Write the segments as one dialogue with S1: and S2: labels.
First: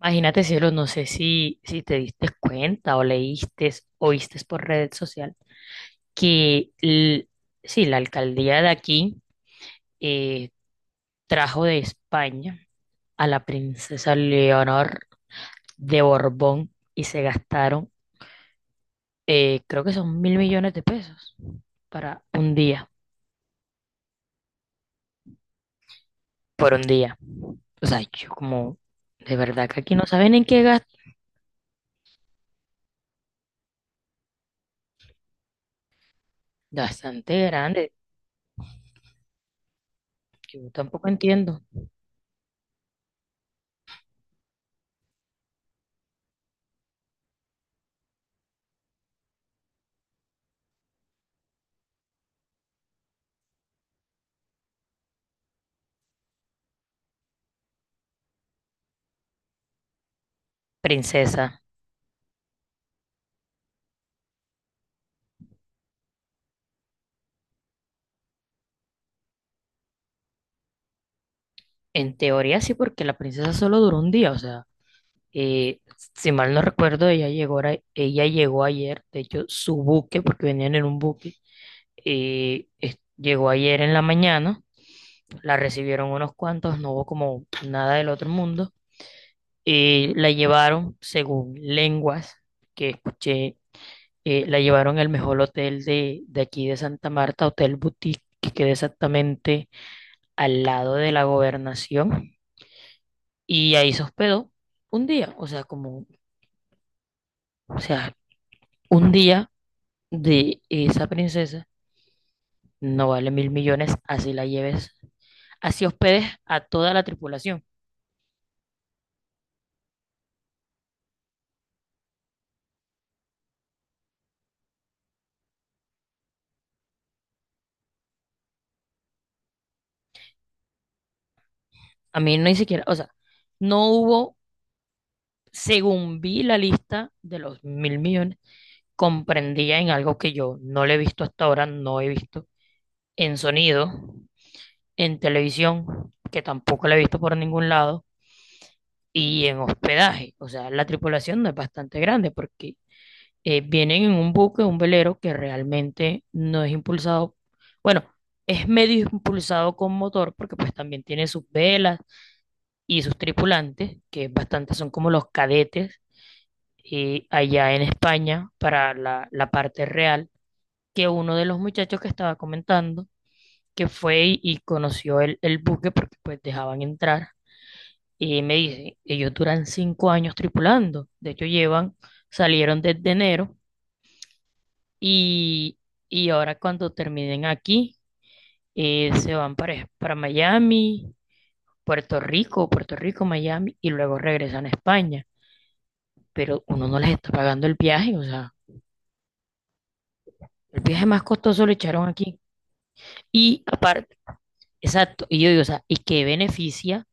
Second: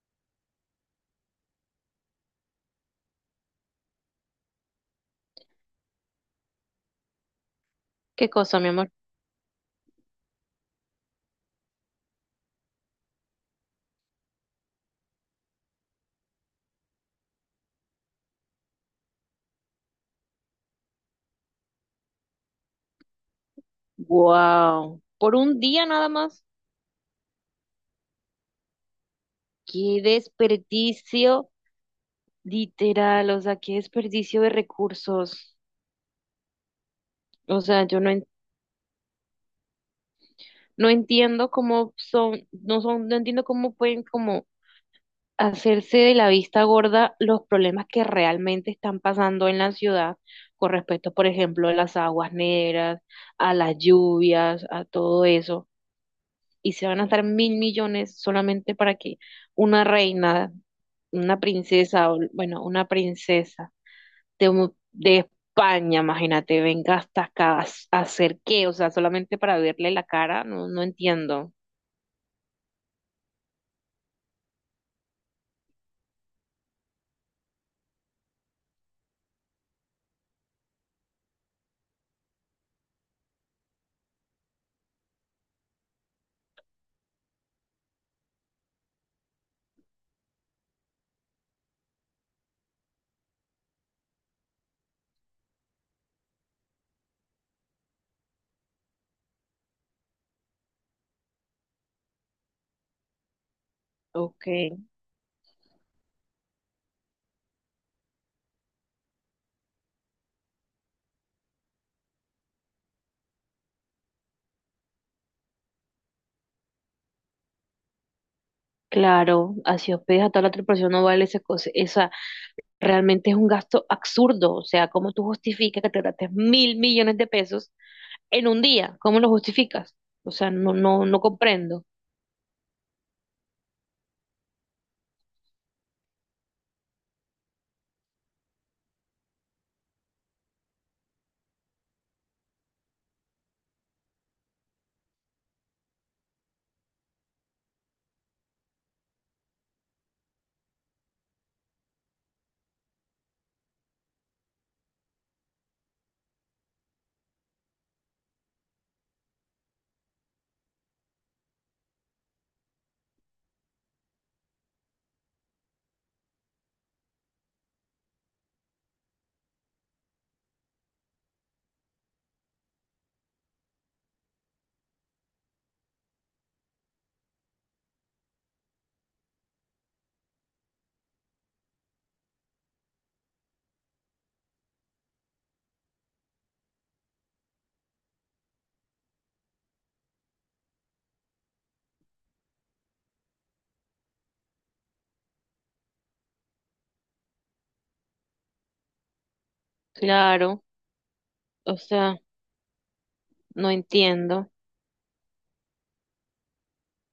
S1: Imagínate, cielo, no sé si te diste cuenta o leíste o viste por red social que l- sí, la
S2: ¿Qué cosa,
S1: alcaldía
S2: mi
S1: de
S2: amor?
S1: aquí eh, trajo de España a la princesa Leonor de Borbón y se gastaron, creo que son 1.000 millones de pesos para un día,
S2: Wow, por un día nada más.
S1: por un día. O sea, yo como, de verdad que aquí
S2: Qué
S1: no saben en qué gastan,
S2: desperdicio, literal, o sea, qué desperdicio de recursos.
S1: bastante
S2: O sea,
S1: grande,
S2: yo no,
S1: yo
S2: no
S1: tampoco
S2: entiendo
S1: entiendo.
S2: cómo son, no entiendo cómo pueden como hacerse de la vista gorda los problemas que realmente están pasando en la ciudad con respecto, por ejemplo, a las aguas negras, a las lluvias, a todo eso. Y se van a gastar mil millones solamente para que una reina, una
S1: Princesa.
S2: princesa, o, bueno, una princesa de, de España, imagínate, venga hasta acá a, a hacer qué, o sea, solamente para verle la cara, no, no entiendo.
S1: En teoría sí, porque la princesa solo duró un día, o sea, eh, si mal no recuerdo, ella llegó, ella llegó ayer, de hecho, su buque, porque venían en un buque, llegó ayer en la mañana, la recibieron unos cuantos, no hubo como nada del otro mundo, la llevaron, según lenguas que escuché, la llevaron al mejor hotel de aquí de Santa Marta, Hotel Boutique, que queda exactamente al lado de la gobernación. Y ahí se
S2: Ok,
S1: hospedó un día, o sea, como, o sea, un día de esa princesa no vale 1.000 millones, así la lleves, así hospedes a toda la tripulación.
S2: claro, así hospedas a toda la tripulación no vale esa cosa, esa realmente es un gasto absurdo, o sea, ¿cómo tú justificas que te gastes mil millones de pesos en un día? ¿Cómo lo justificas? O sea, no, no, no comprendo.
S1: A mí no ni siquiera, o sea, no hubo, según vi la lista de los 1.000 millones, comprendía en algo que yo no le he visto hasta ahora, no he visto en sonido, en televisión, que tampoco la he visto por ningún lado, y en hospedaje. O sea, la tripulación no es bastante grande porque vienen en un buque, un velero que realmente no es impulsado, bueno, es medio impulsado con motor porque pues también tiene sus velas y sus tripulantes, que bastante son como los cadetes allá en España para la parte real, que uno de los muchachos que estaba comentando, que fue y conoció el buque porque pues dejaban entrar. Y me dice, ellos duran 5 años tripulando. De hecho, llevan, salieron desde enero. Y, y ahora cuando terminen aquí, se van para Miami, Puerto Rico, Puerto Rico, Miami, y luego regresan a España. Pero uno no les está pagando el viaje, o sea,
S2: Claro,
S1: el viaje más costoso lo
S2: o
S1: echaron
S2: sea.
S1: aquí. Y
S2: No
S1: aparte,
S2: entiendo.
S1: exacto, y yo digo, o sea, ¿y qué beneficia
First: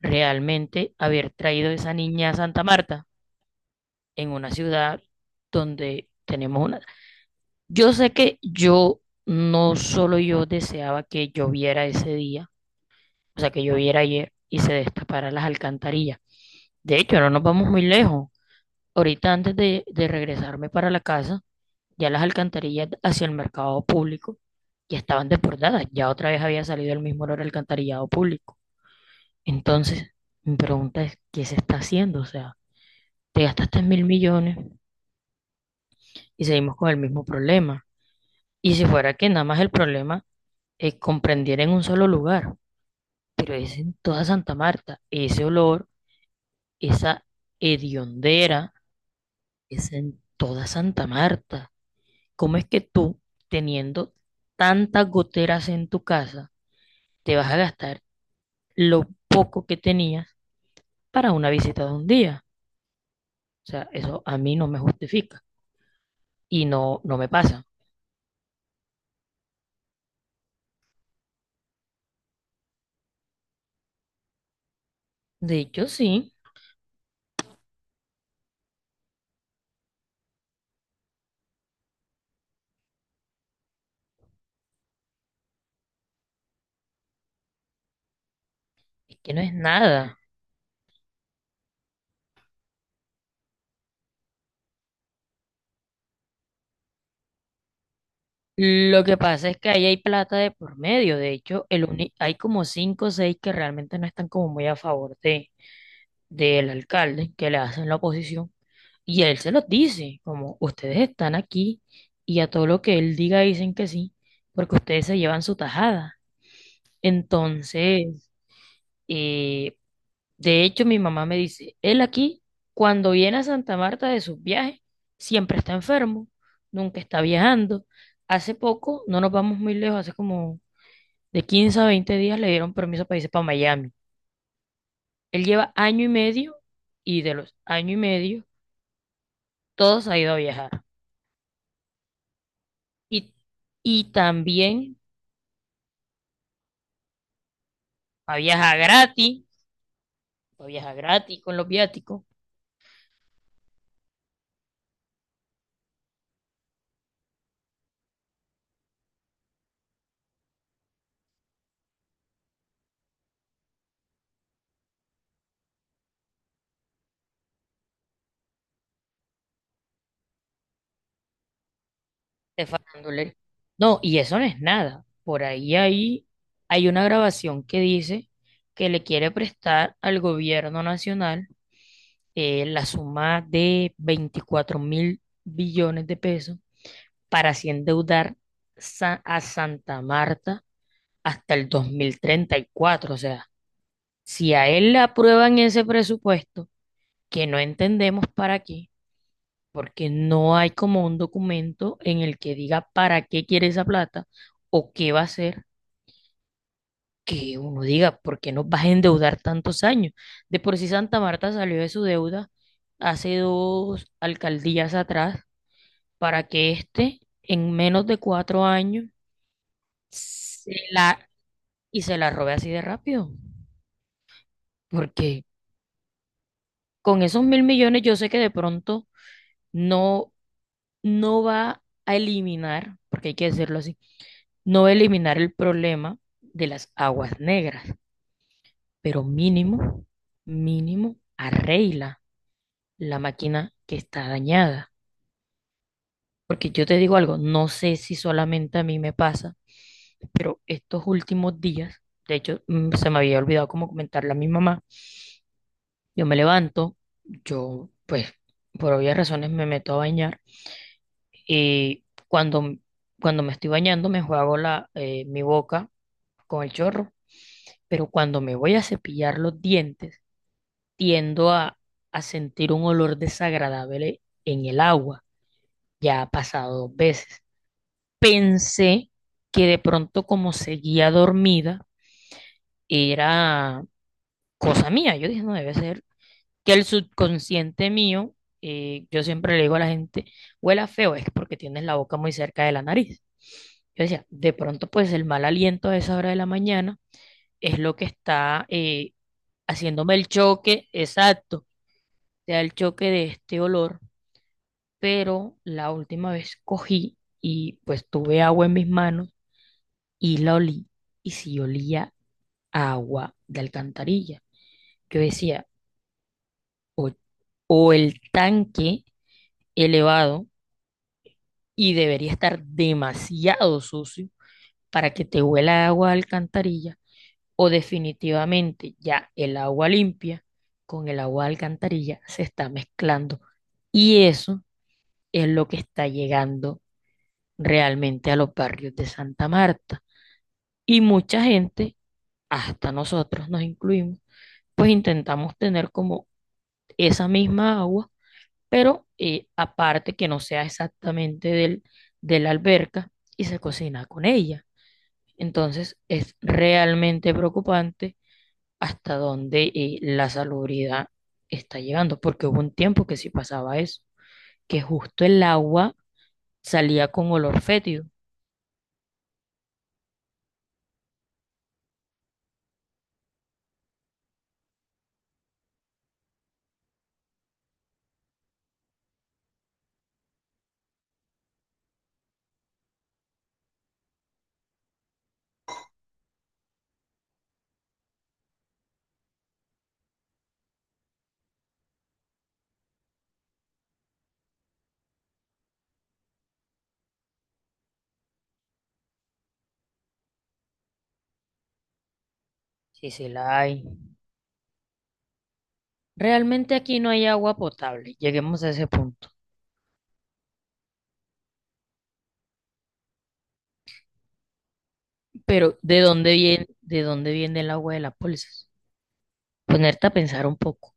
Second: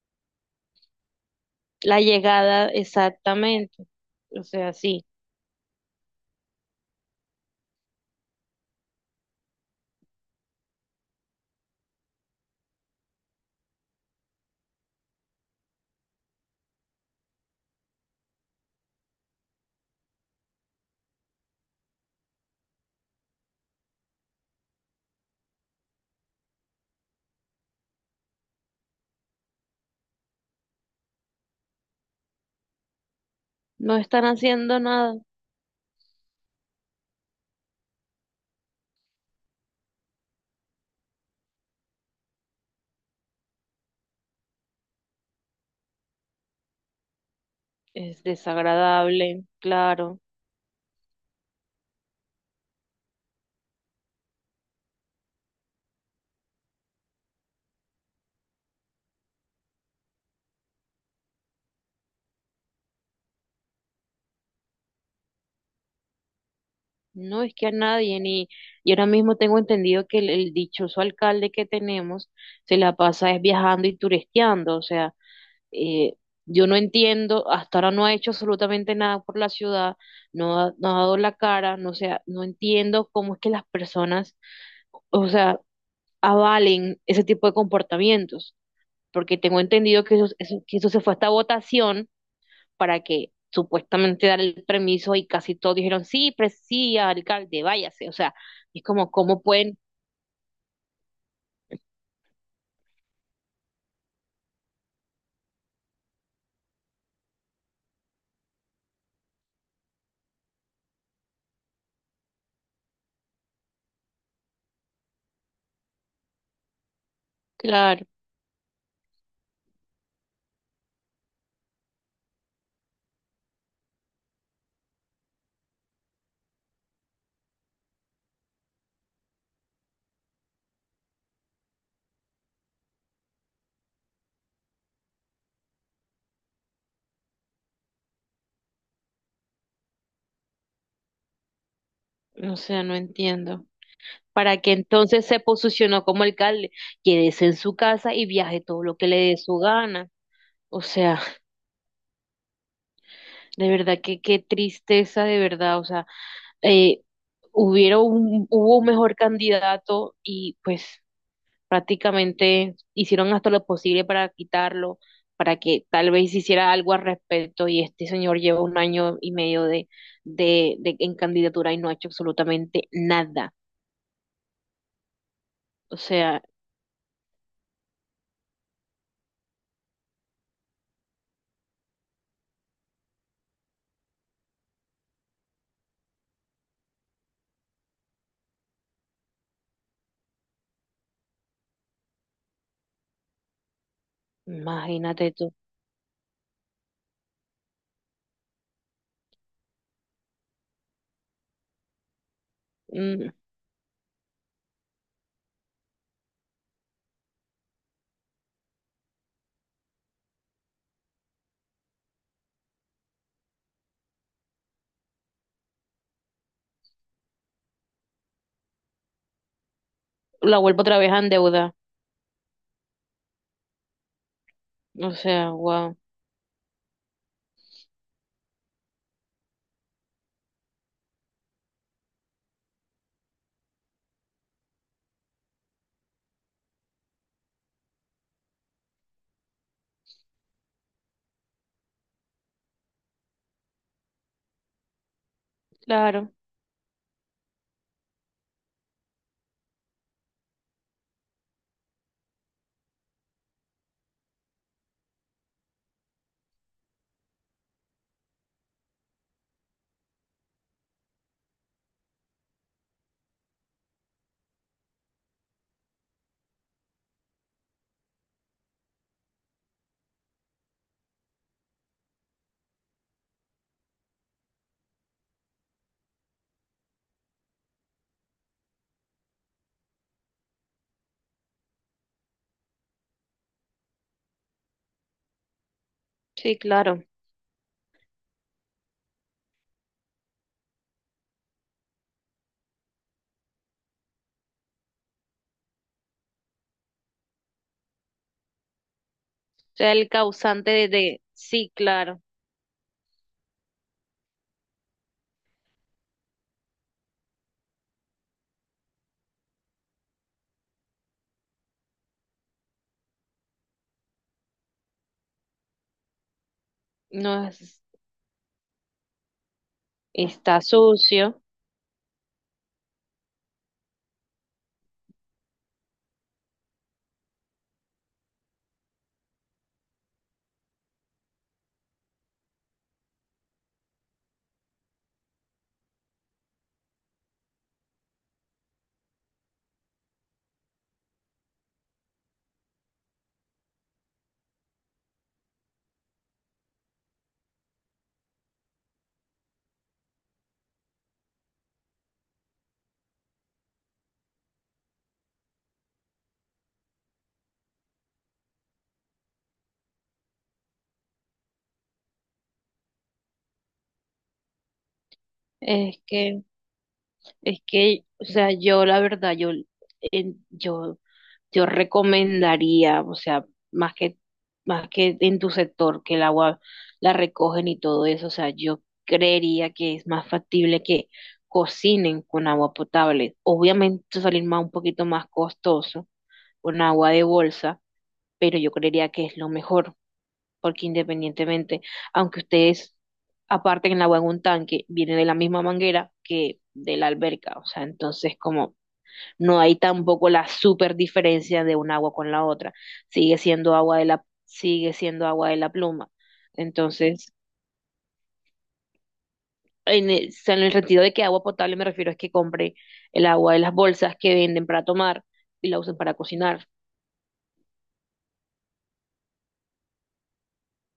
S1: realmente haber traído esa
S2: La
S1: niña a Santa
S2: llegada,
S1: Marta
S2: exactamente.
S1: en
S2: O
S1: una
S2: sea,
S1: ciudad
S2: sí,
S1: donde tenemos una. Yo sé que yo, no solo yo deseaba que lloviera ese día, o sea, que lloviera ayer y se destaparan las alcantarillas. De hecho, no nos vamos muy lejos. Ahorita antes de regresarme para la casa, ya las alcantarillas hacia el mercado público ya estaban desbordadas. Ya otra vez había salido el mismo olor al alcantarillado público. Entonces, mi pregunta es, ¿qué se está haciendo? O sea, te gastaste
S2: no
S1: mil
S2: están
S1: millones
S2: haciendo nada.
S1: y seguimos con el mismo problema. Y si fuera que nada más el problema es comprendiera en un solo lugar, pero es en toda Santa Marta. Ese olor esa
S2: Es
S1: hediondera
S2: desagradable,
S1: es
S2: claro.
S1: en toda Santa Marta. ¿Cómo es que tú, teniendo tantas goteras en tu casa, te vas a gastar lo poco que tenías para una visita de un día? O sea, eso a mí no me justifica y no, no me
S2: No es
S1: pasa.
S2: que a nadie, ni. Y ahora mismo tengo entendido que el dichoso alcalde que tenemos se la pasa es viajando y turisteando. O sea,
S1: De hecho,
S2: eh,
S1: sí,
S2: yo no entiendo, hasta ahora no ha hecho absolutamente nada por la ciudad, no ha dado la cara, no, o sea, no entiendo cómo es que las personas, o sea, avalen ese tipo de comportamientos.
S1: es que
S2: Porque
S1: no es
S2: tengo entendido que
S1: nada.
S2: que eso se fue hasta votación para que supuestamente dar el permiso y casi todos dijeron, sí, pres sí, alcalde, váyase. O sea, es
S1: Lo
S2: como,
S1: que
S2: ¿cómo
S1: pasa es que
S2: pueden?
S1: ahí hay plata de por medio. De hecho, hay como cinco o seis que realmente no están como muy a favor de, del alcalde, que le hacen la oposición. Y él se los dice, como ustedes están aquí y a todo lo que él diga dicen que sí, porque ustedes se llevan su tajada.
S2: Claro,
S1: Entonces, eh, de hecho, mi mamá me dice, él aquí, cuando viene a Santa Marta de sus viajes, siempre está enfermo, nunca está viajando. Hace poco, no nos vamos muy lejos, hace como de 15 a 20 días le dieron permiso para irse para Miami. Él lleva año y medio y de los año y medio, todos ha ido a viajar.
S2: o sea no
S1: Y
S2: entiendo.
S1: y
S2: Para que
S1: también
S2: entonces se posicionó como alcalde, quédese en su casa y
S1: pa'
S2: viaje
S1: viajar
S2: todo lo que le dé
S1: gratis,
S2: su gana.
S1: pa'
S2: O
S1: viajar
S2: sea,
S1: gratis con los viáticos,
S2: de verdad que qué tristeza, de verdad. O sea, eh, hubiera un, hubo un mejor candidato y pues prácticamente hicieron hasta lo posible para quitarlo, para que tal vez hiciera algo al respecto y este señor lleva un año y medio de, de en candidatura y no ha hecho
S1: te
S2: absolutamente
S1: faltan dólares.
S2: nada.
S1: No, y eso no es nada. Por ahí,
S2: O
S1: ahí
S2: sea,
S1: hay una grabación que dice que le quiere prestar al gobierno nacional la suma de 24.000 billones de pesos para así endeudar a Santa Marta hasta el 2034. O sea, si a él le
S2: imagínate tú.
S1: aprueban ese presupuesto, que no entendemos para qué, porque no hay como un documento en el que diga para
S2: Mm.
S1: qué quiere esa plata o qué va a hacer, que uno diga, ¿por qué nos vas a endeudar tantos años? De por sí Santa Marta salió de su deuda hace dos alcaldías atrás para que éste en menos de 4 años
S2: La
S1: se
S2: vuelvo otra vez a
S1: la,
S2: endeudar.
S1: y se la robe así de rápido,
S2: O
S1: porque
S2: sea, wow.
S1: con esos 1.000 millones yo sé que de pronto no, no va a eliminar, porque hay que decirlo así, no eliminar el problema de las aguas negras, pero mínimo, mínimo, arregla la máquina que está dañada.
S2: Claro,
S1: Porque yo te digo algo, no sé si solamente a mí me pasa, pero estos últimos días, de hecho, se me había olvidado como comentarle a mi mamá, yo me levanto, yo pues por obvias razones me meto a bañar y cuando me estoy bañando me juego mi boca con el chorro, pero cuando me voy a cepillar los dientes, tiendo a sentir un olor desagradable en el agua. Ya ha pasado 2 veces. Pensé que de pronto como seguía dormida, era cosa mía. Yo dije, no debe ser
S2: sí,
S1: que el
S2: claro. O
S1: subconsciente mío, yo siempre le digo a la gente, huela feo, es porque tienes la boca muy cerca de la nariz. Yo decía, de pronto pues el mal aliento a esa hora de la mañana es lo que está
S2: sea, el
S1: haciéndome el
S2: causante de,
S1: choque, exacto,
S2: sí, claro,
S1: te da el choque de este olor, pero la última vez cogí y pues tuve agua en mis manos y la olí y si olía a agua de alcantarilla. Yo decía, o,
S2: no es,
S1: o el tanque elevado
S2: está sucio.
S1: y debería estar demasiado sucio para que te huela a agua de alcantarilla o definitivamente ya el agua limpia con el agua de alcantarilla se está mezclando. Y eso es lo que está llegando realmente a los barrios de Santa Marta. Y mucha gente, hasta nosotros nos incluimos, pues intentamos tener como esa misma agua, pero aparte que no sea exactamente de la alberca y se cocina con ella. Entonces es realmente preocupante hasta dónde la salubridad está llegando, porque hubo un tiempo que sí pasaba eso, que justo el agua
S2: Es que
S1: salía con
S2: Es
S1: olor fétido.
S2: que, o sea, yo la verdad, yo, en- yo, recomendaría, o sea, más que, más que en tu sector, que el agua la recogen y todo eso, o sea, yo creería que es más factible que cocinen con agua potable. Obviamente salir más un poquito más costoso con agua de bolsa, pero yo creería que es lo mejor porque independientemente, aunque ustedes aparten el agua en un tanque, viene de la misma manguera que de la alberca, o sea, entonces como no hay tampoco la super diferencia de un agua con la otra,
S1: Sí, sí
S2: sigue
S1: la
S2: siendo
S1: hay.
S2: agua de la, sigue siendo agua de la pluma.
S1: Realmente aquí no
S2: Entonces,
S1: hay agua potable, lleguemos a ese punto.
S2: en el, o sea, en el sentido de que agua potable me refiero es que compre el agua de las bolsas que venden para tomar y
S1: Pero
S2: la usen para cocinar.
S1: de dónde viene el agua de las bolsas? Ponerte a pensar un poco.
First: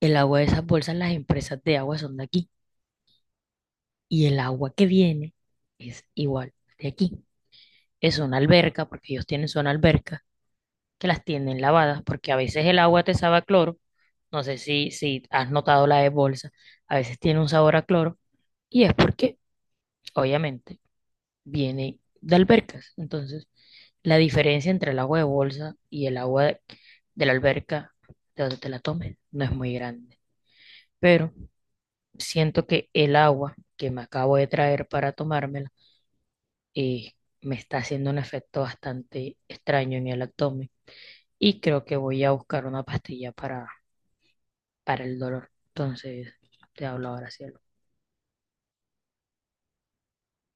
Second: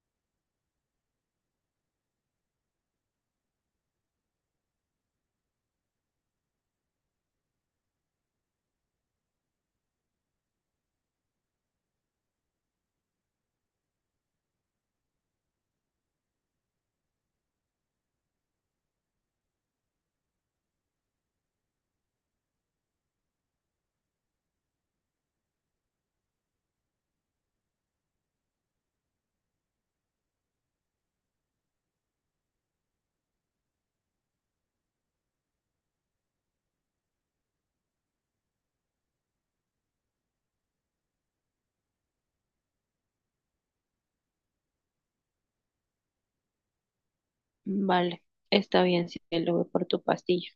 S1: El agua de esas bolsas, las empresas de agua son de aquí. Y el agua que viene es igual de aquí. Es una alberca, porque ellos tienen su alberca, que las tienen lavadas, porque a veces el agua te sabe a cloro. No sé si has notado la de bolsa. A veces tiene un sabor a cloro. Y es porque, obviamente, viene de albercas. Entonces, la diferencia entre el agua de bolsa y el agua de la alberca, de donde te la tomes, no es muy grande. Pero siento que el agua que me acabo de traer para tomármela eh, me está haciendo un efecto bastante extraño en el abdomen y creo que voy a buscar una pastilla para el dolor. Entonces, te hablo ahora sí.
S2: Vale, está bien, cielo, voy por tu pastilla.